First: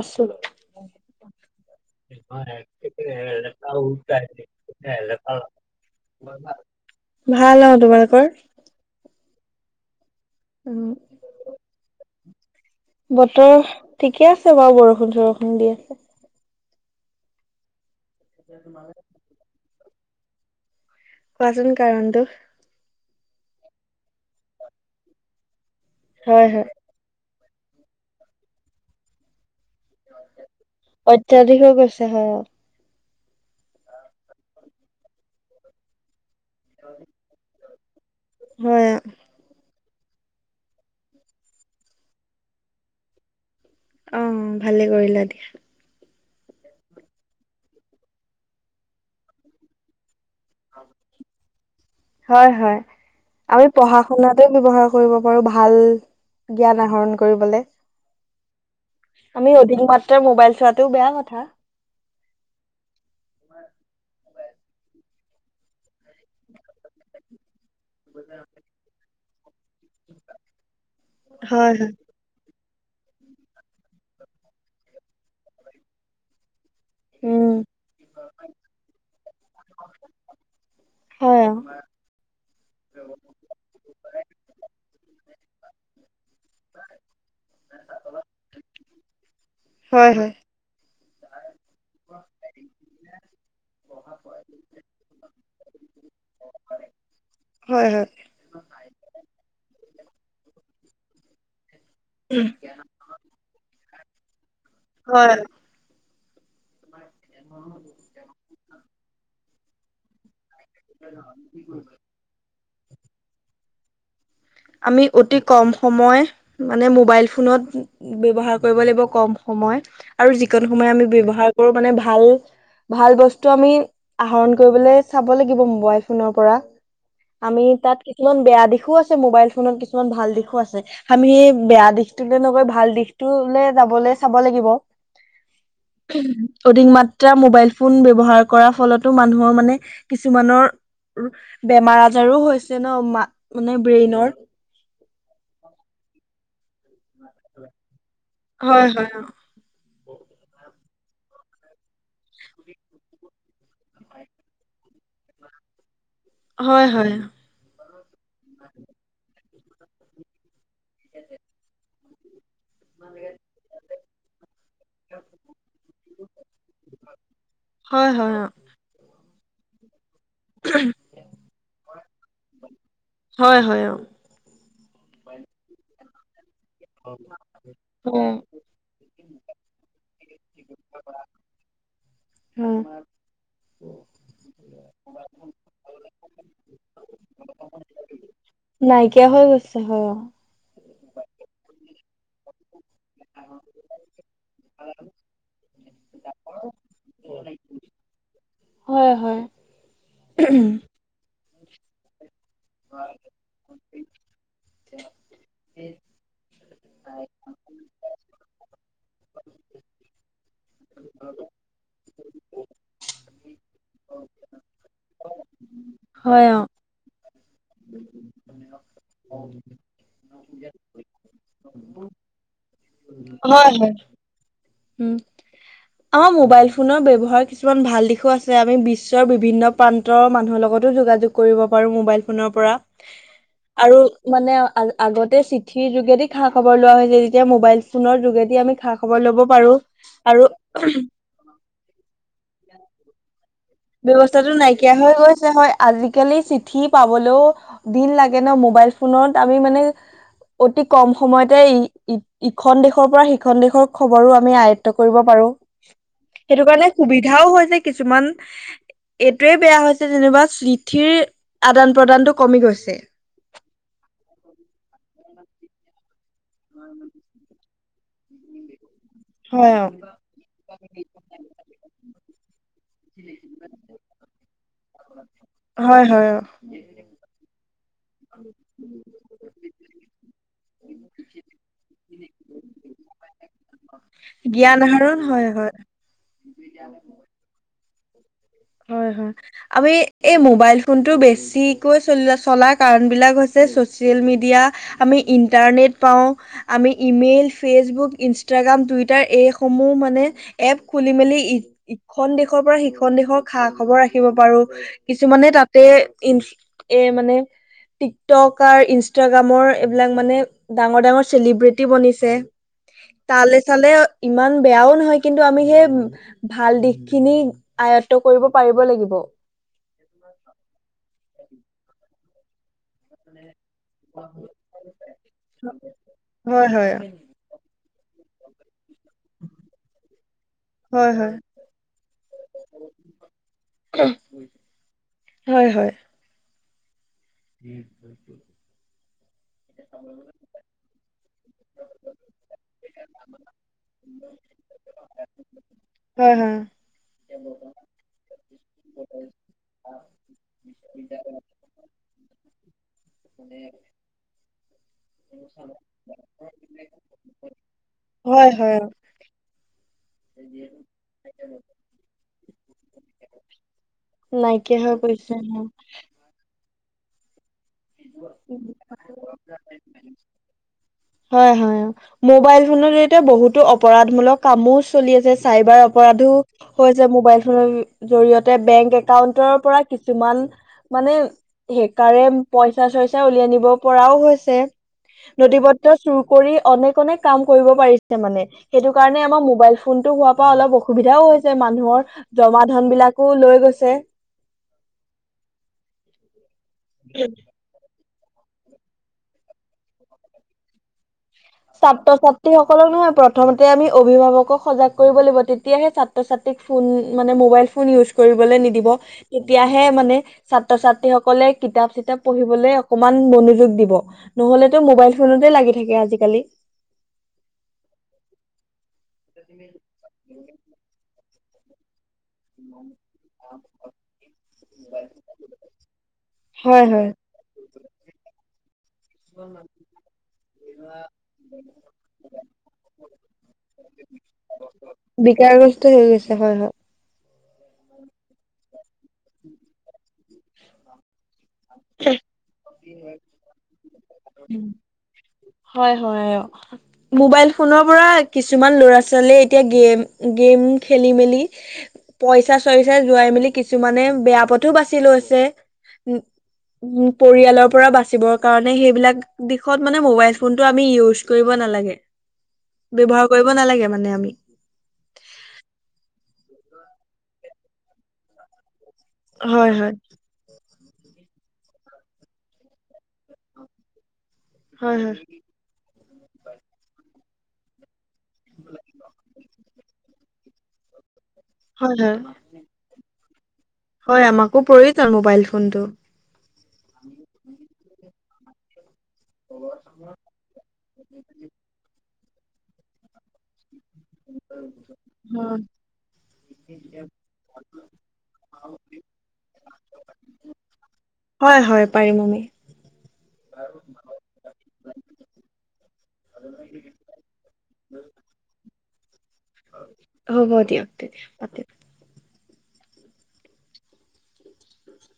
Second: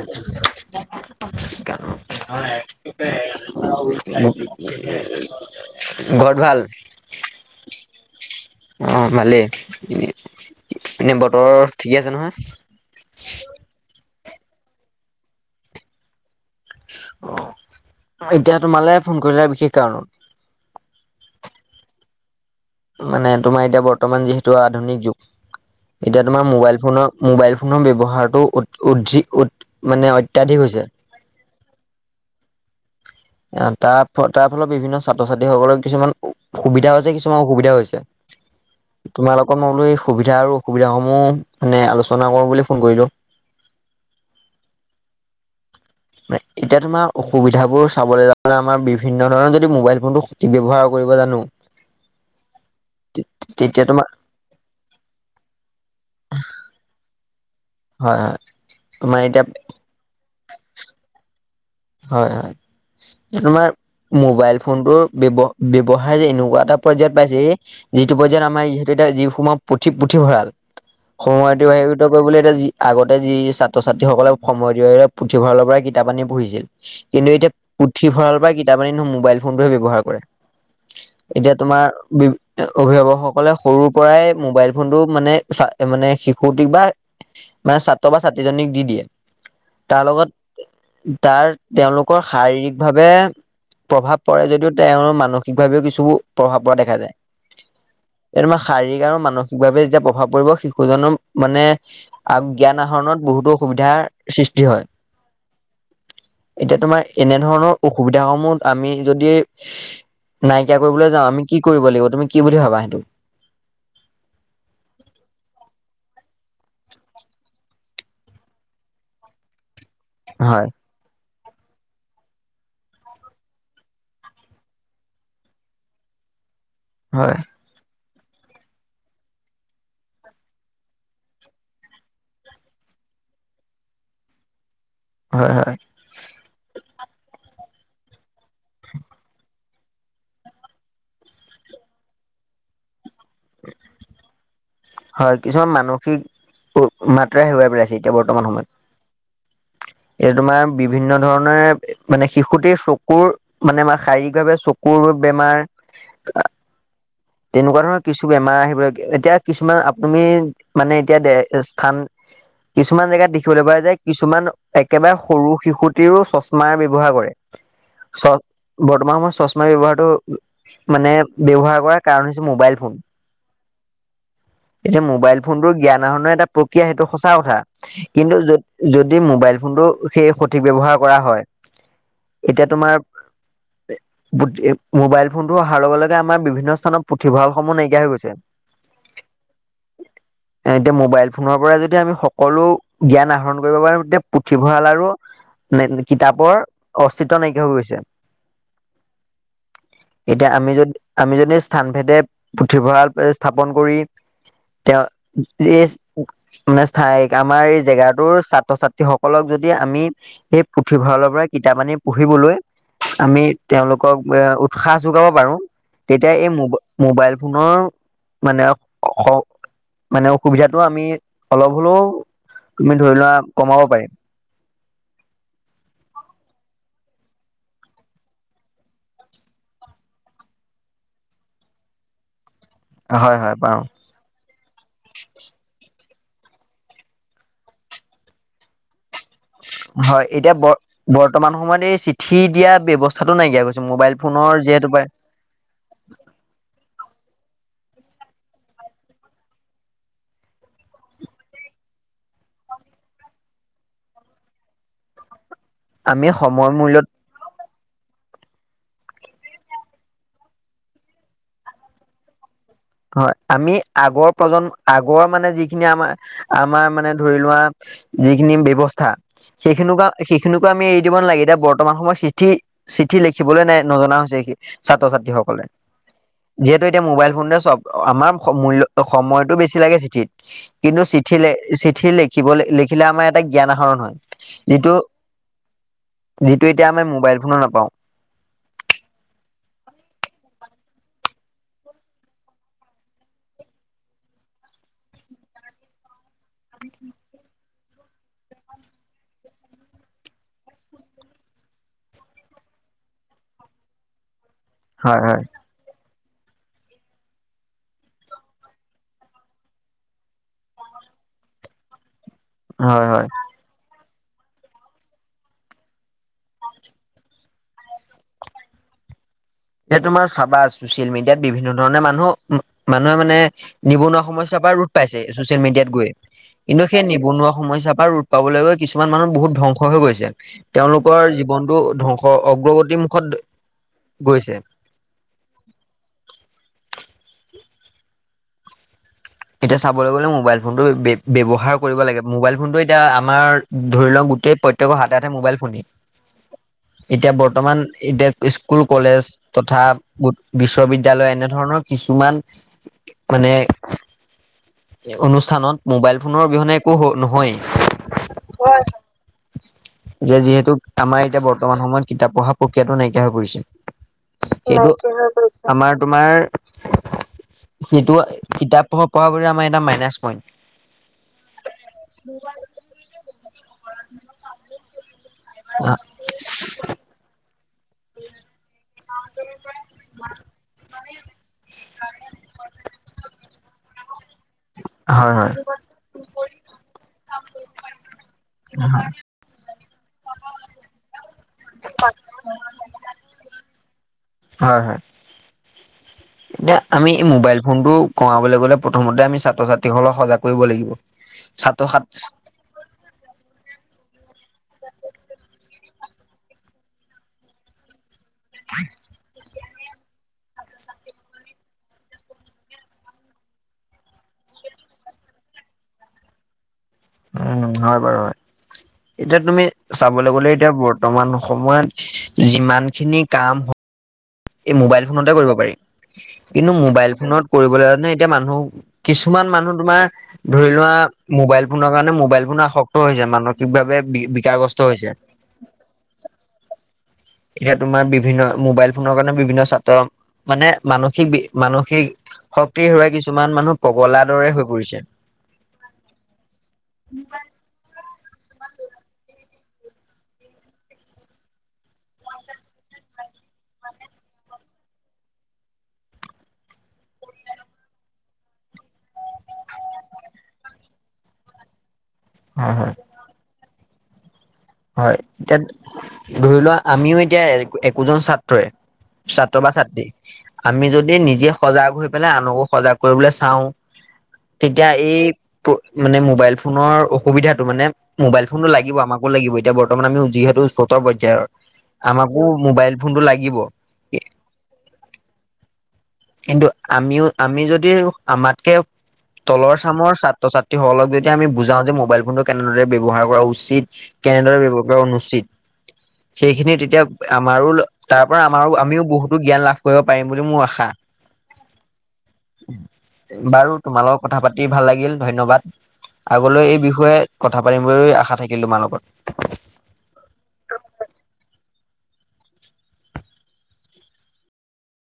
আছো। [unintelligible] ঘৰত ভাল ভাল আৰু তোমালোকৰ? অ, ভালেই উম, এনেই বতৰৰ, ঠিকেই আছে নহয়? বতৰ ঠিকে আছে বাৰু, বৰষুণ-চৰষুণ দি আছে। অ', এতিয়া তোমালে ফোন কৰিলো বিশেষ কাৰণত। কোৱাচোন কাৰণটো। মানে তোমাৰ এতিয়া বৰ্তমান যিহেতু আধুনিক যুগ, এতিয়া হয় তোমাৰ হয় মোবাইল ফোনৰ মোবাইল ফোনৰ ব্যৱহাৰটো অ-অধি-উট, মানে অত্যাধিক হৈছে। অত্যাধিক হৈ গৈছে হয় অ'। অ', তা-তাৰ তাৰ ফলত বিভিন্ন ছাত্ৰ ছাত্ৰীসকলৰ কিছুমান সু-সুবিধা হৈছে কিছুমান অসুবিধা হৈছে। হয় তোমাৰ লগত মই বোলো এই সুবিধা আৰু অসুবিধাসমূহ মানে আলোচনা কৰো বুলি ফোন কৰিলো। অ', ভালেই কৰিলা দিয়া। মানে এতিয়া তোমাৰ অসুবিধাবোৰ চাবলৈ [unintelligible] আমাৰ বিভিন্ন ধৰণৰ যদি মোবাইল ফোনটো ব্যৱহাৰ কৰিব জানো, হয় হয় আমি তে-তেতিয়া পঢ়া তোমাৰ শুনাতো ব্যৱহাৰ কৰিব পাৰো ভাল জ্ঞান আহৰণ কৰিবলে। হয়, হয়। তোমাৰ এতিয়া আমি অধিক মাত্ৰা মোবাইল চোৱাটোও বেয়া কথা। হয়, হয়, তোমাৰ মোবাইল ফোনটোৰ ব্যয় ব্যৱহাৰে যে এনেকুৱা এটা পৰ্যায়ত পাইছেহি যিটো পৰ্যায়ত আমাৰ যিহেতু এতিয়া যি সময় পুথি-পুথিভঁৰাল হয় হয়। সময়টো কৰিবলৈ এতিয়া যি আগতে যি ছাত্ৰ ছাত্ৰীসকলে সময় দি পেলাই পুথিভৰালৰ পৰাই কিতাপ আনি পঢ়িছিল। কিন্তু উম এতিয়া পুথিভঁৰালৰ পৰা কিতাপ আনি ন মোবাইল ফোনটোহে ব্যৱহাৰ কৰে। হ এতিয়া তোমাৰ বি অভিভাৱকসকলে সৰুৰ পৰাই মোবাইল ফোনটো মানে চা মানে শিশুটিক বা মানে ছাত্ৰ বা ছাত্ৰীজনীক দি দিয়ে, তাৰ হয় হয় লগত তাৰ তেওঁলোকৰ শাৰীৰিক ভাৱে প্ৰভাৱ পৰে যদিও তেওঁৰ মানসিকভাৱেও কিছু প্ৰভাৱ পৰা দেখা যায়। হয়, হয়। এইটোমা শাৰীৰিক আৰু মানসিকভা ৱেই যেতিয়া প্ৰভাৱ পৰিব শিশুজনৰ মানে, জ্ঞান আহৰণত বহুতো সুবিধাৰ সৃষ্টি হয়। হয়। এতিয়া তোমাৰ এনে ধৰণৰ অসুবিধা সমূহ আমি যদি নাইকিয়া কৰিবলৈ যাওঁ আমি কি কৰিব লাগিব? তুমি কি বুলি ভাবা সেইটো? আমি অতি কম সময়, মানে মোবাইল ফোনত ব্যৱহাৰ কৰিব লাগিব কম সময়, আৰু যিকোন হয়, সময় আমি ব্যৱহাৰ কৰো মানে ভাল ভাল বস্তু আমি আহৰণ কৰিবলৈ চাব লাগিব মোবাইল ফোনৰ পৰা। হয়। আমি তাত কিছুমান বেয়া দিশো আছে মোবাইল ফোনত কিছুমান ভাল দিশো আছে। আমি এই বেয়া দিশটোলে নগৈ ভাল দিশটোলে যাবলে চাব লাগিব। হয়, হয়। অধিক মাত্ৰা মোবাইল ফোন ব্যৱহাৰ কৰাৰ ফলতো মানুহৰ মানে কিছুমানৰ বেমাৰ আজাৰো হৈছে ন, মা মানে ব্ৰেইনৰ। হয়, কিছুমান মানসিক উ মাত্ৰাই হেৰুৱাই পেলাইছে এতিয়া বৰ্তমান সম হয়, হয়, অ'। এতিয়া তোমাৰ বিভিন্ন ধৰণৰ মানে শিশুটিয়ে চকুৰ মানে আমাৰ শাৰীৰিক ভাৱে চকু কুৰ বেমাৰ হয়, হয়, অ'। তেনেকুৱা ধৰণৰ কিছু বেমাৰ আহিবলৈ এতিয়া কিছুমান আপুনি মানে এতিয়া দে স্থান কিছুমান জেগাত দেখিবলৈ পাই যে কিছুমান একেবাৰে সৰু শিশুটিৰো চশমা ব্যৱহাৰ কৰে। চ হয়-হয়, অঁ! বৰ্তমান সময়ত চশমা ব্যৱহাৰটো মানে ব্যৱহাৰ কৰা কাৰণ হৈছে মোবাইল ফোন। হয় হয় অ এতিয়া মোবাইল ফোনটো জ্ঞান আহৰণৰ এটা প্ৰক্ৰিয়া সেইটো সঁচা কথা। হয় কিন্তু য যদি মোবাইল ফোনটো সেই সঠিক ব্যৱহাৰ কৰা হয়। এতিয়া হয় তোমাৰ [unintelligible] মোবাইল ফোনটো অহাৰ লগে-লগে আমাৰ বিভিন্ন স্থানত পুথিভঁৰাল সমূহ নাইকিয়া হৈ গৈছে। নাইকিয়া হৈ গৈছে হয়। এ এতিয়া মোবাইল ফোনৰ পৰা যদি আমি সকলো জ্ঞান আহৰণ কৰিব পাৰোঁ তেতিয়া পুথিভঁৰাল আৰু [unintelligible] কিতাপৰ অস্তিত্ব নাইকিয়া হৈ গৈছে। হয়-হয়। এতিয়া আমি যদি আমি যদি স্থানভেদে পুথিভঁৰাল এই স্থাপন কৰি তেওঁ এই মানে ঠাইত আমাৰ এই জেগাত টোৰ ছাত্ৰ-ছাত্ৰী সকলক যদি আমি এই পুথিভঁৰালৰ পৰা কিতাপ আনি পঢ়িবলৈ আমি তেওঁলোকক এ উৎসাহ যোগাব পাৰোঁ তেতিয়া হয় এই অ মো মোবাইল ফোনৰ মানে খক মানে অসুবিধাটো আমি অলপ হ'লেও তুমি ধৰি লোৱা হয় কমাব হয় পাৰিম। উম! আমাৰ মোবাইল ফোনৰ ব্যৱহাৰ কিছুমান ভাল দিশো আছে আমি বিশ্বৰ বিভিন্ন প্ৰান্তৰ মানুহৰ লগতো যোগাযোগ কৰিব পাৰোঁ মোবাইল ফোনৰ পৰা। হয়-হয়, পাওঁ। আৰু মানে আ-আগতে চিঠিৰ যোগেদি খা খবৰ লোৱা হৈছে। যেতিয়া মোবাইল ফোনৰ যোগেদি আমি খা খবৰ ল'ব পাৰো হয়। আৰু এতিয়া বৰ বৰ্তমান সময়ত এই চিঠি দিয়া ব্যৱস্থাটো নাইকিয়া হৈ গৈছে। মোবাইল ব্যৱস্থাটো ফোনৰ যিহেতু নাইকিয়া পাই হৈ গৈছে হয়। আজিকালি চিঠি পাবলৈও দিন লাগে ন, মোবাইল ফোনত আমি মানে অতি কম সময়তে ই-ই ইখন দেশৰ পৰা সিখন দেশৰ খবৰো আমি আয়ত্ব কৰিব পাৰোঁ। আমি সেইটো সময় কাৰণে মূল্যত সুবিধাও হৈছে কিছুমান। এইটোৱে বেয়া হৈছে যেনিবা চিঠিৰ আদান-প্ৰদানটো কমি গৈছে। হয়। আমি আগৰ প্ৰজন্ম আগৰ মানে যিখিনি আমাৰ-আমাৰ মানে ধৰি লোৱা যিখিনি ব্যৱস্থা হয় অ। সেইখিনিকা সেইখিনিকো আমি এৰি দিব নালাগে। এতিয়া বৰ্তমান সময়ত চিঠি চিঠি লিখিবলে নাই নজনা হৈছে সেই ছাত্ৰ-ছাত্ৰীসকলে। হয়-হয়। অ! যিহেতু এতিয়া মোবাইল ফোনতে চব আমাৰ মূল্য সময়টো বেছি লাগে চিঠিত। কিন্তু চিঠি লে চিঠি লিখিবলে লিখিলে আমাৰ এটা জ্ঞান আহৰণ হয়। জ্ঞান যিটো আহৰণ হয়-হয়। যিটো এতিয়া আমি মোবাইল ফোনো নাপাওঁ। হয়-হয়। আমি এই মোবাইল ফোনটো বেছিকৈ চলি চলাৰ কাৰণবিলাক হৈছে ছ'চিয়েল মিডিয়া। আমি ইণ্টাৰনেট পাওঁ, আমি ইমেইল ফেচবুক, ইনষ্টাগ্ৰাম, টুইটাৰ এইসমূহ মানে এপ খুলি মেলি ই ইখন দেশৰ পৰা সিখন দেশৰ খা খবৰ ৰাখিব পাৰোঁ। হয় হয় কিছুমানে তাত তাতে ই [unintelligible] এ মানে টিকটক কাৰ, ইনষ্টাগ্ৰামৰ এইবিলাক মানে ডাঙৰ-ডাঙৰ চেলিব্ৰেটি বনিছে। হয় হয় তালে চালে ইমান বেয়াও নহয় কিন্তু আমি সেই ভাল দিশ খিনি আয়ত- তই কৰিব পাৰিব লাগিব- এইটো মানে চাবাচ চচিয়েল মিডিয়াত বিভিন্ন ধৰণে মানুহ মানুহে মানে- নিবনুৱা সমস্যাৰ পৰা ৰোট পাইছে ছচিয়েল মিডিয়াত গৈ হয় কিন্তু হয় সেই নিবনুৱা সমস্যাৰ পৰাট- পাবলে গৈ কিছু- কিছুমান মানুহ বহুত ধ্বংস হৈ গৈছে হয় তেওঁলোকৰ হয় জীৱনতটো ধ্বংস অগ্ৰগতিৰ মুুখত- সে হয়ঁ হয়ঁ! নিচ ছয় ফোট। এতিয়া চাবলৈ গ'লে মোবাইল ফোনটো বে বে ব্যৱহাৰ কৰিব লাগে মোবাইল ফোনটো এতিয়া আমাৰ- ধৰি লওঁ গোটেই প্ৰত্য়েকৰ হাতে-হাতে মোবাইল ফোনে- হয় হয় এতিয়া বৰ্তমান এতিয়া স্কুল কলেজ তথা- বুট বিশ্ববিদ্যালয় এনেধৰণৰ কিছুমান মানে- এক অনুষ্ঠানত মোবাইল ফোনৰ অবিহনে একো নহয় হয়। এতিয়া যিহেতু আমাৰ এতিয়া বৰ্তমান সময়ত কিতাপ পঢ়া প্ৰক্ৰিয়াতটো নাইকিয়া হৈ পৰিছে। নাইকিয়া এইটো হৈ গৈছে আমাৰ তোমাৰ যিটো কিতাপ- পঢ়া বুলি আমাৰ এটা মাইনাছ পইণ্ট। হয়ঁ হয়ঁ অঁ। মোবাইল ফোনৰ জৰিয়তে বহুতো অপৰাধমূলক কামো চলি আছে চাইবাৰ হয় অপৰাধো। কয় যে মোবাইল ফোন বি বি - জৰিয়তে বেংক একাউন্টৰ পৰা কিছুমান মানে হেকাৰে- পইচা চইচা উলিয়াই নিব পৰাও হৈছে? হয় নঠি পত্ৰ চুৰ কৰি অনেক অনেক কাম কৰিব পাৰিছে মানে। সেইটো কাৰণে আমাৰ মোবাইল ফোন- ফোনতটো হোৱাৰ পৰা অলপ অসুবিধাও হৈছে মানুহৰ জমা ধন বিলাকো লৈ গৈছে। হয়ঁ হয়ঁ এতিয়া আমি মোবাইল- ফোনটো কমাবলৈ গ'লে প্ৰথমতে আমি ছাত্ৰ ছাত্ৰীসকলক সজাগ কৰিব লাগিব। ছাত্ৰ ছাত্ৰী সকলক নহয় প্ৰথমতে আমি অভিভাৱকক সজাগ কৰিব লাগিব তেতিয়াহে ছাত্ৰ ছাত্ৰী- ফোন মানে মোবাইল ফোন ইউজ কৰিবলৈ নিদিব। তেতিয়াহে মানে ছাত্ৰ ছাত্ৰী সকলে কিতাপ চিতাপ পঢ়িবলৈ অকমান মনোযোগ দিব। নহলেটো মোবাইল ফোননতেই লাগি থাকে আজিকালি। উমঁ হয় বাৰু হয় এতিয়া তুমি চাবলৈ গলে এতিয়া বৰ্ত- বৰ্তমান সময়ত যিমান খিনি কাম হয়। এই মোবাইল ফোনতে কৰিব পাৰি কিন্তু হয় হয় মোবাইল ফোনত কৰিবলৈ এতিয়া মানুহ কিছুমান মানুহ তোমাৰ- ধৰি লোৱা মোবাইল ফোনৰ কাৰণে মোবাইল ফোন আসক্ত হৈছে মানসিকভাৱে বিকাৰগ্ৰস্ত হৈছে। বিকাৰগ্ৰস্ত হৈ গৈছে হঁয় হঁয়। এতিয়া তোমাৰ বিভিন্ন মোবাইল ফোনৰ কাৰণে বিভিন্ন ছাত্ৰ মানে মানসিক মানসিক শক্তিৰ হেৱাই কিছুমান মানুহ পগলাৰ দৰে হৈ পৰিছে্। হয়ঁ মোবাইল- ফোনৰ পৰা কিছুমান ল'ৰা ছোৱালীয়ে এতিয়া গেম গেম খেলি মেলি- পইচা চইচাই যোৱাই মেলি কিছুমানে বেয়া পথোও বাচি লৈছে। উমঁ পৰিয়ালৰ পৰা বাচিবৰ কাৰণে সেইবিলাক দিশত মানে মোবাইল ফোনতটো আমি ইউজ কৰিব নালাগে। হয়ঁ হয়ঁ! ব্যৱহাৰ কৰিব নালাগে মানে আমি। হয়, এতিয়া ধৰি লোৱা আমিও এতিয়া একোজন ছাত্ৰই। ছাত্ৰ হয় বা হয় ছাত্ৰী, আমি যদি নিজে সজাগ হৈ পেলাই আনকো সজাগ কৰিবলৈ চাওঁ। তেতিয়া হয় হয় এই মানে মোবাইল ফোনৰ অসুবিধাটো মানে। মোবাইল ফোনটো লাগিব আমাকো লাগিব, এতিয়া বৰ্তমান আমি যিহেতু উচ্চতৰ পৰ্যায়ৰ। হয় হয় আমাকো মোবাইল ফোনটো লাগিব। হয় আমাকো প্ৰয়োজন মোবাইল ফোনটো। কিন্তু আমিও আমি যদি আমাতকে তলৰ চামৰ ছাত্ৰ ছাত্ৰী সকলক যেতিয়া আমি বুজাও যে, মোবাইল ফোনটো কেনেদৰে ব্যয়ৱহাৰ কৰা উচিত। কেনেদৰে ব্যৱহাৰ কৰা অনুচিত। হয় সেইখিনি তেতিয়া আমাৰোও, তাৰপৰা আমাৰোও আমিও বহুতো জ্ঞান লাভ কৰিব পাৰিম বুলি মোৰ আশা। হয়, হয় পাৰিম আমি। বাৰু তোমাৰ লগত কথা পাতি ভাল লাগিল ধন্যবাদ। আগলেও এই বিষয়ে কথা পাতিম বুলি আশা থাকিল তোমাৰ লগত। হ'ব দিয়ক তেতিয়া পাতিম।